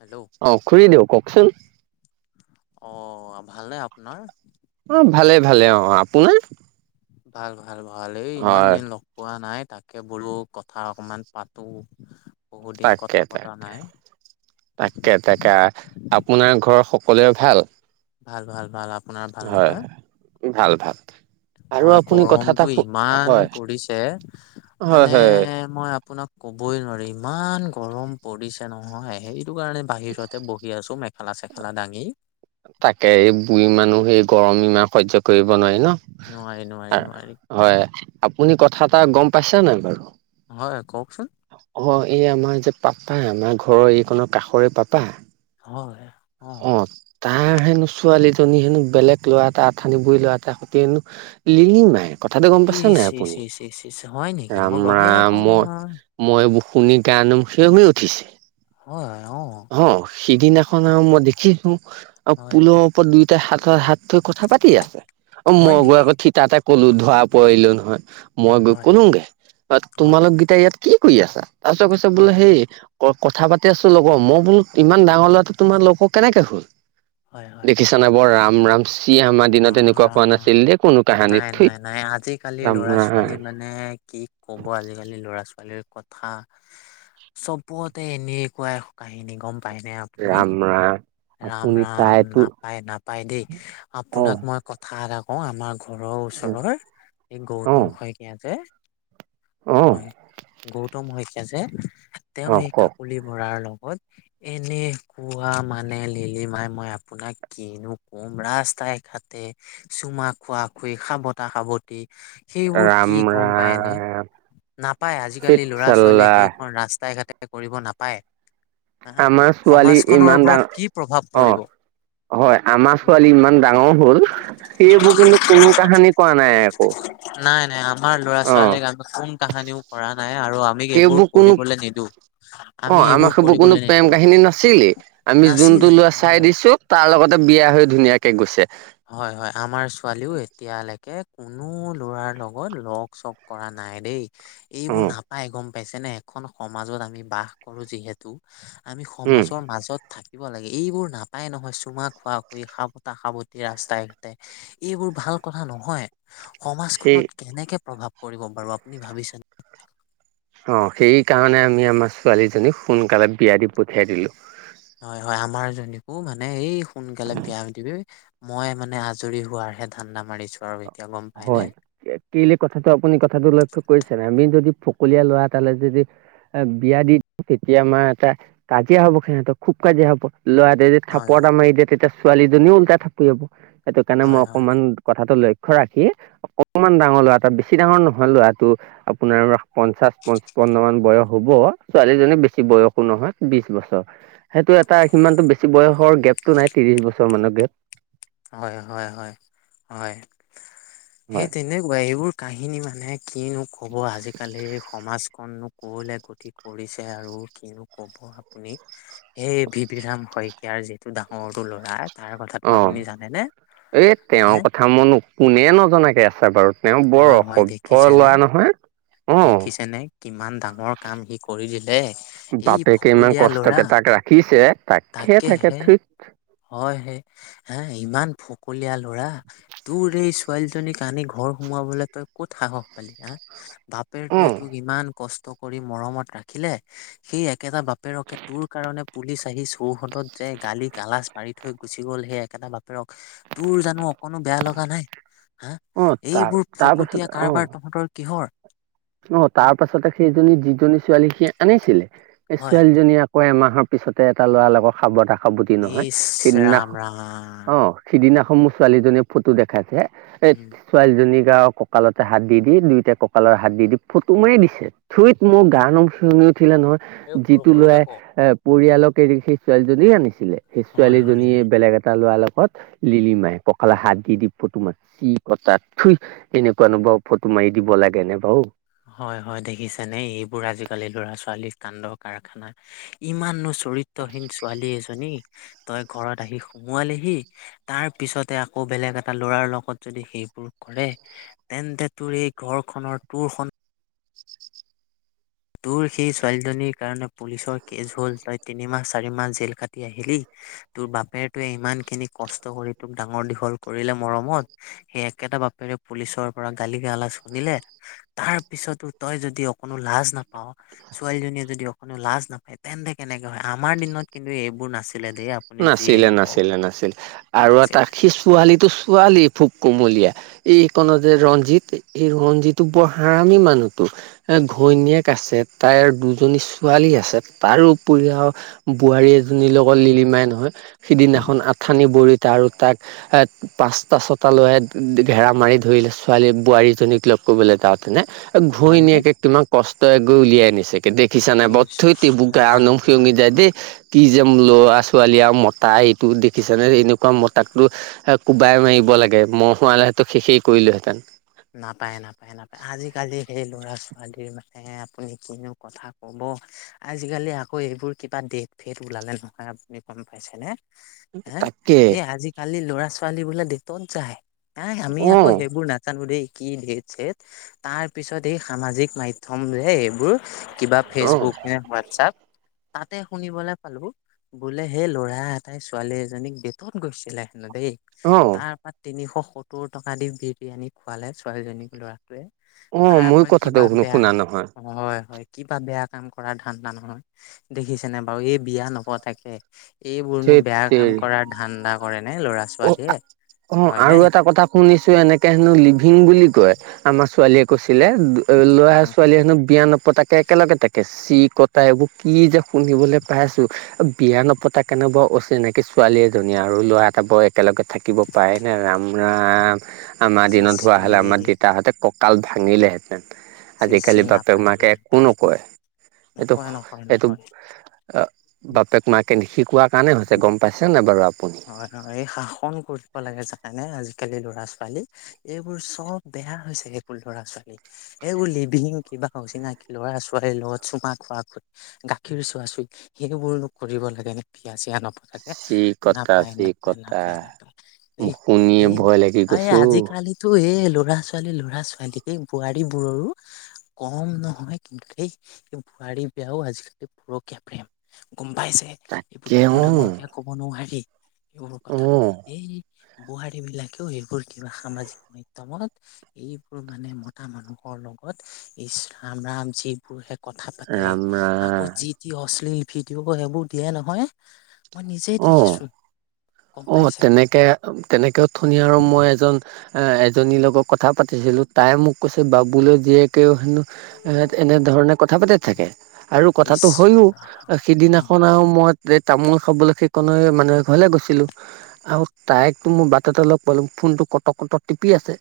Hello আহ খুৰি দিওঁ কওকচোন। অ ভাল নে আপোনাৰ। কোন। ভাল ভাল ভাল এই ইমান দিন লগ পোৱা নাই। তাকে বলো কথা অকমান পাতো। বহুত দিন কথা তাকে পতা তাকে নাই তাকে তাকে। আপোনাৰ ঘৰ সকলোৱে ভাল। ভাল ভাল ভাল আপোনাৰ ভাল হয় নহয়। ভাল ভাল। আৰু হয় আপুনি কথা এটা গৰমতটো শু ইমান হয় পৰিছে। হয় মানে হয় মই আপোনাক। ক'বই নোৱাৰি ইমান গৰম পৰিছে নহয় সেইটো কাৰণে বাহিৰতে বহি আছো। মেখেলা চেখেলা দাঙি। তাকে এই বুঢ়ী মানুহ সেই গৰম ইমাহ সহজ্য কৰিব নোৱাৰি ন নোৱাৰি নোৱাৰি নোৱাৰি হয়। আপুনি কথা এটা গম পাইছে নাই বাৰু। হয় কওকচোন। অ এই আমাৰ যে পাপা আমাৰ ঘৰৰ এইখনৰ কাষৰে পাপা। হয়। অ। তাৰ হেনো ছোৱালীজনী হেনো বেলেগ ল'ৰা এটা আথানি বুঢ়ী ল'ৰাটাৰ সৈতে হেনো লিঙি মাই। ই ইচ শ শি হয় নেকি ৰাম মই গমেই ৰাম নাপাওঁ মই নহয়। মই এইবোৰ শুনি গানোম সিয়ৰি উঠিছে। হয় হয় অ। সিদিনাখন আৰু মই দেখিছো আৰু হয় পুলৰ ওপৰত দুয়োটাই হাতৰ হাত থৈ কথা পাতি আছে। অ হয় মইগৈ নেকি? আকৌ থ তাতে কলো ধৰা পৰিলো নহয়। মই গৈ হয়, কলোগে হয়, তোমালোক গেইটায়া ইয়াত কি কৰি আছা তাৰপিছত কৈছ বোলে হয়, হেই। কথা পাতি আছো লগৰ মই বোলো ইমান ডাঙৰ ল'ৰাটো তোমাৰ লগৰ কেনেকে হল। হয়, হয়। দেখিছ না বৰ ৰাম ৰাম চি আমাৰ দিনত ৰাম এনেকুৱা হোৱা নাছিল ৰাম। দেই কোনো। কাহানীত নাই থুইত নাই নাই আজিকালি ৰাম লৰা ৰাম ছোৱালী মানে কি কব আজিকালি লৰা ছোৱালীৰ। কথা চবতে এনেকুৱা কাহিনী গম প। ৰাম ৰাম। ৰাম আপুনি ৰাম তাইতো নাপায় নাপায় দেই অ আপোনাক মই কথা এটা কওঁ আমাৰ। ঘৰৰ ওচৰৰ অ এই গৌতম শইকীয়া যে। অ হয় গৌতম শইকীয়াা যে তেওঁ অ এই কওক কাকলি বৰাৰ লগ। এনে খোৱা মান। লিলি মাই মই আপোনাক কিনো কম ৰাস্তাই ঘাটে চুমা খোৱা। সাৱতা সাৱটি সেইবোৰ ৰাম কি গম পায়নে। ৰাম নাপায় আজিকালি লৰা ছোৱালীয়ে চিতচাল্লা সেইখন ৰাস্তাই ঘাটে কৰিব নাপায়। হা আমাৰ ছোৱালী সমাজখনৰ ইমান ওপৰত ডাঙৰ। কি প্ৰভাৱ অ পৰিব। হয় আমাৰ ছোৱালী ইমান ডাঙৰ হ'ল। সেইবোৰ কিন্তু কোনো কাহানি কোৱা নাই আকৌ। নাই নাই আমাৰ লৰা অ ছোৱালীক আমি কোন কাহানিও কৰা নাই আৰু আমি এইবোৰ সেইবোৰ কোনো কৰিবলৈ নিদিওঁ। অ আমাৰ সবোৰ কোনো প্ৰেম কাহিনী নাছিলেই আমি। নাছিলে যোনটো লোৱা অ চাই দিছোঁ তাৰ লগতে বিয়া হৈ ধুনীয়াকে গৈছে। হয় হয় আমাৰ ছোৱালীও এতিয়ালৈকে। কোনো ল'ৰাৰ লগত লগ চগ কৰা নাই দেই অ এইবোৰ নাপায় গম পাইছেনে এখন সমাজত আমি বাস কৰো যিহেতু আমি উম সমাজৰ মাজত থাকি দিব লাগে এইবোৰ নাপায় নহয় চুমা খোৱা খুই খাবতা - খাবতি ৰাস্তাই ঘাটে এইবোৰ ভাল কথা নহয় সেই সমাজখনত কেনেকে প্ৰভাৱ কৰিব পাৰো আপুনি ভাবিছেনে? অহ, সেই কাৰণে আমি আমাৰ ছোৱালীজনীক সোনকালে বিয়া দি পঠিয়াই দিলো। হয় -হয় আমাৰ জনীকো মানে এই সোনকালে বিয়া [unintelligible] মই মানে আজৰি হোৱাৰহে ধান্দা মাৰিছো আৰু এতিয়া গম পাইনে? হয়, কেলে কথাটো আপুনি কথাটো লক্ষ্য কৰিছে নাই আমি যদি ফকলিয়া ল'ৰা এতালৈ যদি এ বিয়া দি তেতিয়া আমাৰ এটা কাজিয়া হব সিহঁতক খুব কাজিয়া হ'ব। ল'ৰাটোৱে যদি হয়, থাপৰ হয়। এটা মাৰি দিয়ে তেতিয়া ছোৱালীজনীও ওল্টাই থাপৰীয়াব। সেইটো কাৰণে মই হয়, হয়। অকমান কথাটো লক্ষ্য ৰাখি অকমান ডাঙৰ ল'ৰা এটা বেছি ডাঙৰ নহয় ল'ৰা টো আপোনাৰ পঞ্চাশ পচপন্ন মান বয়স হব। ছোৱালীজনী বেছি বয়সো নহয় বিশ বছৰ। সেইটো এটা সিমানটো বেছি বয়সৰ গেপতটো নাই ত্ৰিশ বছৰ মানৰ গেপ। হয় হয় হয়। সেই হয় তেনেকুৱা এইবোৰ কাহিনী মানে কিনো কব আজিকালিৰ সমাজ কন নো ক'লে গতি কৰিছে আৰু কিনো কব আপুনি এই ভি ভি ৰাম শইকীয়াৰ যিটো ডাঙৰটো ল'ৰা তাৰ কথাটো অহ, আপুনি জানেনে এ তেওঁৰ হে কথা মনো কোনে নজনাকে আছে বাৰু। তেওঁ বৰ হয় হয় অসভ্য দেখিছেনে লৰা নহয় অহ। দেখিছেনে কিমান ডাঙৰ কাম সি কৰি দিলে। এই বাপেকে ইমান ফকলীয়া ল'ৰা কষ্টকে তাক ৰাখিছে তাকে থাকে তাকেহে থুইত। হয়, সে হ ইমান ফকলীয়া ল'ৰা তোৰ এই ছোৱালীজনীক আনি ঘৰ সোমোৱাবলৈ তই ক'ত সাহস পাই অ বাপেৰটোৱে তোক ইমান কষ্ট কৰি মৰমত ৰাখিলে সেই একেটা বাপ বাপেৰকে তোৰ কাৰণে পুলিচ আহি চৌহদত যে গালি -গালাজ পাৰি থৈ গুচি গ'ল সেই একেটা বাপেৰক তোৰ জানো অকনো বেয়া লগা নাই হা, অ তাৰ এইবোৰ ফকতীয়া কাৰবাৰ তহঁতৰ কিহৰ অহ, উম তাৰ পাছতে সেইজনী যিজনী ছোৱালী সি আনিছিলে এই হয় ছোৱালীজনী আকৌ আমাক পিছতে এটা ল'ৰা লগৰ সাৱতা- সাৱটি নহয় ইচ ৰাম সিদিনাখন ৰাম অহ সিদিনা সমূহ ছোৱালীজনীয়ে ফটো দেখাইছে এ উম ছোৱালীজনীক গাঁৱ ককালতে হাত দি -দি দুয়োটাই কঁকালৰ হাত দি -দি ফটো মাৰি দিছে। থুইত মোৰ হা গাৰ নোম শিয়ৰি উঠিলে নহয় এই সৰু যিটো সৰুকে লয়াই ক পৰিয়ালক [unintelligible] ছোৱালীজনী আনিছিলে সেই হয় হয় ছোৱালীজনীয়ে বেলেগ এটা ল'ৰালগত লিলি মাই ককালত হাত দি- দি ফটো মাত চি কটা থুই এনেকুৱাও নো বাৰো ফটো মাৰি দিব লাগে নে হয় -হয় দেখিছা নে এইবোৰ আজিকালি ল'ৰা- ছোৱালী কান্দ কাৰখানা ইমান নোচ চৰিত্ৰহীন ছোৱালী জনী তই ঘৰত আহি সুমোৱালিহি তাৰ পিছতে আকৌ বেলেগ এটা ল'ৰাৰ লগত সেইবোৰ কৰে তেনতে তোৰ এই ঘৰখনৰ টোৰ সন তোৰ সেই ছোৱালীজনীৰ কাৰণে পুলিচৰ কেছ হল তই তিনিমাহ, চাৰি মাহ জেল কাটি আহিলি তোৰ বাপেৰতোৱে ইমান খিনি কষ্ট কৰি তোক ডাঙৰ দীঘল কৰিলে মৰমত সেই একেটা বাপেৰে পুলিচৰ পৰা গালি- গালাজ শুনিলে তাৰ পিছতো তই যদি অকণো লাজ নাপ- ছোৱালীজনীয়ে যদি অকণো লাজ নাপায় তেন্তে কেনেকে হয়, আমাৰ দিনত কিন্তু এইবোৰ নাছি নাছিলে- নাছিলে- নাছিলে আৰু এটা নাছিলে সি ছোৱালীটো -ছোৱালী ফ কুমলীয়া এইকণত যে ৰঞ্জিত এই ৰঞ্জিতো বৰ হাৰমি মানুহতো এ ঘৈনীয়েক আছে তাইৰ দুজনী ছোৱালী আছে তাৰো উপৰি আৰু বোৱাৰী এজনীৰ সৰু লগত সৰুকে লিলিমাই পায় নহয় সিদিনাখন আঠানি বৰিত তাৰো তাক এ পাঁচটা, ছটা ল'ৰাই ঘেৰা মাৰি ধৰিলে ছোৱালী বোৱাৰীজনীক লগ কবলৈ তাতেনে নহয়নে ঘৈনিয়াকে কিমান কষ্ট এক গৈ উলিয়াই আনিছে। দেখিছা নাই বাওঁ ইচ থুইত এবুগা ৰাম নম ৰাম শিঙি যায় ৰাম দেই কি যে ল'ৰা ছোৱালী আৰু মতা এইটো দেখিছেনে এনেকুৱা মতাটো কোবাই মাৰিব লাগে মহ' হোৱালে। শেষ কৰিলোহেঁতেন। নাপায় নাপায় নাপায় আজিকালি সেই ল'ৰা ছোৱালীৰ মানে আপুনি কিনো কথা কব অ আজিকালি আকৌ এইবোৰ কিবা ডেট ফেট ওলালে নহয় আপুনি গম পাইছেনে তাকে হে আজিকালি ল'ৰা ছোৱালী বোলে ডেতত যায় নাই আমি অ আকৌ সেইবোৰ নাথ জানো দে কি ডেত চেদ তাৰ পিছত এই সামাজিক মাধ্যম এইবোৰ কিবা অ ফেচবুক নে হোৱাটছআপ তাতে শুনিবলে পালো বোলে সেই ল'ৰা এটাই ছোৱালী এজনীক ডেটত গৈছিলে দেই অ তাৰপা তিনিশ সত্তৰ টকা দি বিৰিয়ানী খোৱালে ছোৱালীজনীক ল'ৰাটোৱে অ তাৰ ময়ো পৰা কথাটো কিবা শুনো বেয়া শুনা নহয় হয় - হয়। কিবা বেয়া কাম কৰাৰ ধাণ্ডা নহয় দেখিছেনে বাৰু এই বিয়া নপতাকে এইবোৰনো ধেত বেয়া কাম কৰা ধাণ্ডা অহ - আ-অহ নে আৰু এটা কথা শুনিছো এনেকে হেনো ল ভীং বুলি কয় আমাৰ ছোৱালীয়ে কৈছিলে ল'ৰা অ' ছোৱালীয়ে হেনো বিয়া নপতাকে তাকে একেলগে তাকে চি কটা এইবোৰ কি যে শুনিবলৈ পাই আছো বিয়া নপতাকে‌ নো বাও অচিনাকি ছোৱালীয়ে এজনী আৰু ল'ৰা এটা বৰ একেলগে থাকিব পাৰে নে ৰাম ৰাম আমাৰ চি দিনত হোৱা চি হলে আমাৰ দেতাহঁতে কাল ভাঙিলেহেঁন চি চি আজিকালি বাপেক নাপায় মাকে দেই একো নাপায় নকয় এইটো নকয় নকয় এইটো নকয় অ বাপেক মাকে নিশিকোৱা কাৰণে হৈছে গম পাইছে নে বাৰু আপ হয় এই শাসন কৰিব লাগে জানা নে আজিকালি ল'ৰা ছোৱালী এইবোৰ চব বেয়া হৈছে সেইবোৰ ল'ৰা ছোৱালী এ উই লিভিহিং কিবা অচিনাকি লৰা ছোৱালীৰ লগত চুমা খোৱা খৈ গাখীৰ চোৱা চুই সেই বোৰো কৰিব লাগে নে বিয়া চিয়া নপতাকে চি নাপ কটা নাপায় চি নাপায় কটা। নাপায় নাপায় এই মোক শুনিয়ে এই ভয় লাগি আ গৈছে অ আজি কালি তো এই ল'ৰা ছোৱালী লৰা ছোৱালী সেই বোৱাৰীবোৰৰো কম নহয় কিন্তু দেই বাৰী বেয়াও আজিকালি পুৰকীয়া প্ৰেম গম পাইছে এইবোৰ তাকে ডাঙৰ অ ডাঙৰকে ক'ব নোৱাৰি এইবোৰ অ কথা এই বোৱাৰী বিলাকেও এইবোৰ কিবা সামাজিক মাধ্যয়মত এইবোৰ মানে মতা মানুহক লগত ইচ ৰাম ৰাম যিবোৰ কথা পাতে ৰাম ৰাম আকৌ যি যি অশ্লীল ভিডিঅ' সেইবোৰ দিয়ে নহয় মই নিজেই অ দেখিছো গম অ পাইছে তেনেকে তেনেকেও ওথনি আৰু মই এজন এ এজনীৰ লগত কথা পাতিছিলো তাই মোক কৈছে বাবুলৈ জীয়েকেও হেনো এ এনেধৰণে কথা পাতি থাকে আৰু ইচ কথাটো ৰাম হয়ও ৰাম সিদিনাখন আৰু মই যে তামোল খাবলৈ সেই কণে মানে ঘৰলে গৈছিলো আৰু তাইকতো মোৰ বাট এটা লগ পালো ফোনটো কটক কটক টিপি আছে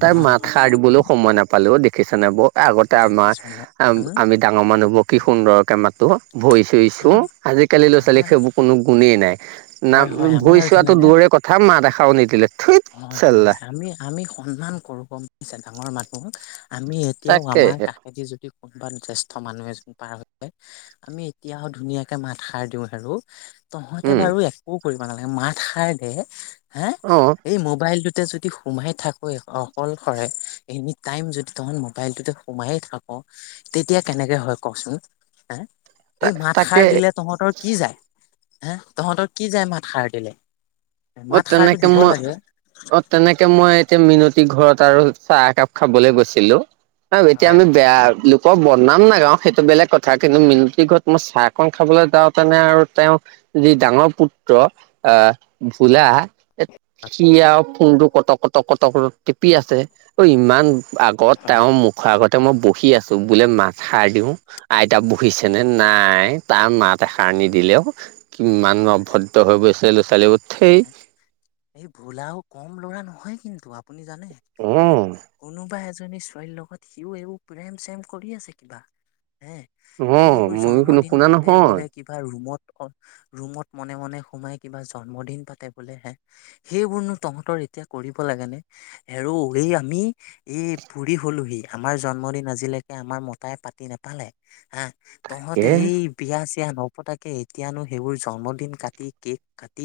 তাৰ হয় মাত হয় সাৰ দিবলৈও সময় নাপালো দেখিছা ন ব আগতে আমাৰ দেখিছো নে উম আমি ডাঙৰ মানুহবোৰ কি সুন্দৰকে মাতো ভৰি চুই ছো আহ আজিকালি ল' ছোৱালী আমাৰ সেইবোৰ কোনো নিয়ে নাই না হয় হয় ভুই আমাৰ চোৱাতো জানেনে দূৰে কথা মাত এষাৰো নিদিলে থুইত হয় হয় চাল্লা আমি আমি সন্মান গম পাইছা ডাঙৰ মানুহক আমি এতিয়াও আমাৰ তাকেহে কাষেদি যদি কোনোবা জ্যেষ্ঠ মানুহ এজন পাৰ আমি এতিয়াও ধুনীয়াকে মাত সাৰ দিও হেৰু তহঁতে উম বাৰু একো কৰিব নালাগে মাত সাৰ দে হা অ এই মোবাইলটোতে যদি সোমাই থাকো অকলশৰে এনি টাইম যদি তত মোবাইলটোতে সোমাই [unintelligible] তেতিয়া কেনেকে হয় কচোন। এই মাত সাৰ তাকে দিলে তহঁতৰ কি যায় হে তহঁতৰ কি যায় মাত খাৰ দিলে অ মাত খাৰটো তেনেকে দিব মই লাগে। অ তেনেকে মই এতিয়া মিনতি ঘৰত আৰু চাহ একাপ খাবলৈ গৈছিলো [unintelligible] অ এতিয়া হয় আমি বেয়া লোকৰ বদনাম নাগাও সেইটো বেলেগ কথা কিন্তু মিনতি ঘৰত মই চাহকন খাবলৈ যাওঁতেনে আৰু তেওঁ যি ডাঙৰ পুত্ৰ আহ ভোলা এ সি আৰু ফংটো কটক কটক কটক কটক টিপি আছে অ ইমান আগত হয় তেওঁৰ মুখ আগত ততে মই বহি আছো বোলে মাত সাৰ দিও আইতা বহিছেনে নাই তাৰ মাত এষাৰ নিদিলেও কিমান অভদ্ৰ হৈ গৈছে ল'ৰা ছোৱালী ঠেই এই ভোলাও কম ল'ৰা নহয় কিন্তু আপুনি জানে হ উম কোনোবা এ [unintelligible] জনী ছোৱালীৰ লগত সিও এ প্ৰেম চেম কৰি আছে কিবা [inaudible] হে অ', এইবোৰ ময়ো জন্মদিন নুশুনা পাতে নহয়, বোলে কিবা ৰুমত [inaudible] ৰুমত মনে মনে সোমাই কিবা জন্মদিন পাতে বোলেহে [inaudible] সেইবোৰনো তহঁতৰ এতিয়া কৰিব লাগে নে হেৰৌ এই আমি এই বুৰি হলোহি আমাৰ জন্মদিন আজিলৈকে আমাৰ মতাই পাতি নোপালে। হা তহঁতে তাকে এই বিয়া এতিয়া নপতাকে এতিয়ানো সেইবোৰ জন্মদিন কাটি কেক কাটি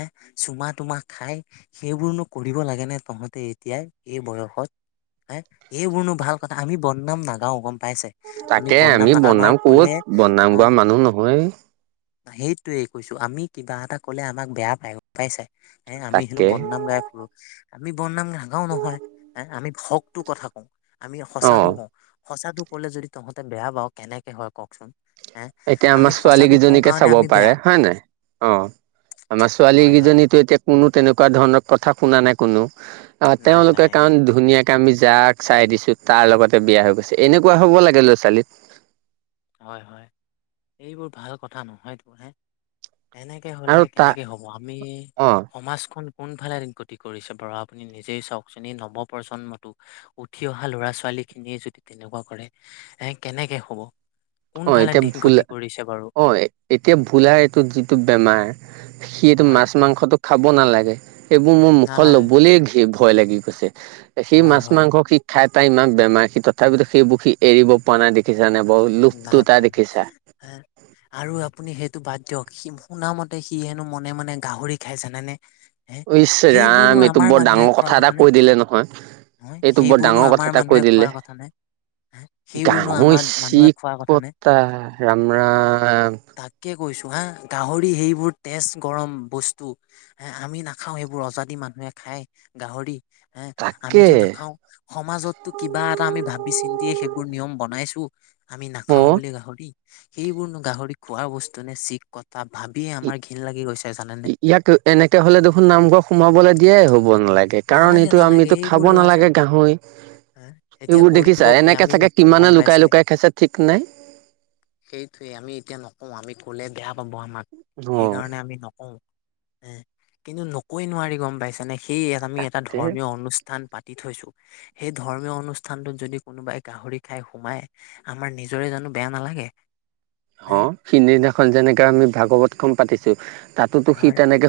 এ চুমাত চুমা খাই সেইবোৰনো কৰিব লাগে ন তহঁতে এতিয়া এই বয়সত হা এইবোৰনো ভাল কথা আমি বদনাম নাগাও গম পাইছে তাকে আমি না আমাৰ বদনাম কলে কত বদনাম গোৱা মানুহ নহয় সেইটোৱেই কৈছো আমি কিবা এটা কলে আমাক বেয়া পাই পাইছে আমি হেনো তাকে বদনাম গায় ফুৰো আমি বদনাম নাগাও নহয় আমি ভকটোৰ কথা কওঁ আমি সঁচাটো অ', কওঁ সঁচাটো কলে যদি তহঁতে বেয়া পাওঁ কেনেকে হয় কওকচোন হে এতিয়া আমি আমাৰ ছোৱালী সঁচাটো কওঁ কেইজনীকে কাৰণে চাব আমি বেয়া পাৰে হয়ে নাই অ আমাৰ ছোৱালী হয় হয় কেইজনীটো এতিয়া কোনো তেনেকুৱা ধৰণৰ কথা শুনা নাই কোনো আহ নাই তেওঁলোকে নাই নাই কাৰণ নাই। ধুনীয়াকে আমি যাক চাই দিছো তাৰ লগতে বিয়া হৈ গৈছে এনেকুৱা হ'ব লাগে ল'ৰা ছোৱালী হয় হয় এইবোৰ ভাল কথা নহয়তো হে এনেকে হলে আৰু তাৰ কেনেকে হব আমি অ', সমাজখন কোনফালে গতি কৰিছে বাৰ আপুনি নিজেই চাওকচোন এই নৱপজন্মতো উঠি অহা ল'ৰা ছোৱালী খিনিয়ে যদি তেনেকুৱা কৰে এ কেনেকে হ'ব অ কোনফালে এতিয়া দিশ গতি ভোলা কৰিছে বাৰু অ এতিয়া ভোলা এইটো যিটো বেমাৰ সিটো হয় মাছ মাংসতটো খাব নালাগে সেইবোৰ মোৰ মুখত নালাগে লবলে ঘৃণ লবলে ভয় লাগি গৈছে সেই হয় হয় মাছ-মাংস সি খাই তাই ইমান বেমাৰ সি তথাপিতো সেইবোৰ সি এৰিব পোৱা নাই দেখিছানে বাৰু লোভটো নাই তাৰ পৰা নাই দেখিছা হা আৰু আপুনি সেইটো বাদ দিয়ক সি শুনা মতে সি হেনো মনে মনে গাহৰি খাই জানানে ইশ্চ ৰাম এইটো বৰ ডাঙৰ কথা এটা কৈ দিলে নহয়। হয় এইটো বৰ সেইবোৰনো ডাঙৰ কথা আমাৰ এটা কৈ মানুহে দিলে খোৱাৰ কথা নাই। গাহৰি চি খোৱাৰ কথা নে কতা ৰাম-ৰাম তাকে কৈছো হা গাহৰি সেইবোৰ তেজ গৰম বস্তু হ আমি নাখাও সেইবোৰ অজাদি মানুহ মানুহে খাই গাহৰি হ তাকে আমিতো নাখাও সমাজতো কিবা এটা আমি ভাবিছিল সেইবোৰ নিয়ম বনাইছো আমি অ নাখাও বুলি গাহৰি সেইবোৰনো গাহৰি খোৱা বস্তু নে চি কটা ভাবিয়ে আমাৰ ঘৃণ লাগি গৈছে। জানেনে ইয়াক এনেকে হলে দেখোন নামঘৰ সোমাবলৈ দিয়াই হ'ব নালাগে কাৰণ এইটো নালাগে আমিটো খাব এইবোৰ খাব ল'ৰা ছোৱালী নালাগে গাহৰি। এতিয়া এইবোৰ কৰিব দেখিছা কি এনেকে আমি চাগে নকওঁ কিমানে গম লুকাই পাইছে। লুকাই খাইছে ঠিক নাই সেইটোৱেই আমি এতিয়া নকও আমি কলে বেয়া পাব আমাক। অ সেইকাৰণে আমি নকওঁ হ কিন্তু নক‌ই নোৱাৰি গম পাইছানে। সেই আমি এটা তাকে ধৰ্মীয় অনুষ্ঠান। পাতি থৈছোঁ সেই ধৰ্মীয় অনুষ্ঠানটোত যদি কোনোবাই গাহৰি খাই সোমাই। আমাৰ নিজৰে জানো বেয়া নালাগে। হে অ সিদিনাখন যেনেকে আমি ভাগৱত খন পাতিছো তাতোতো সি নহয়তো তেনেকে।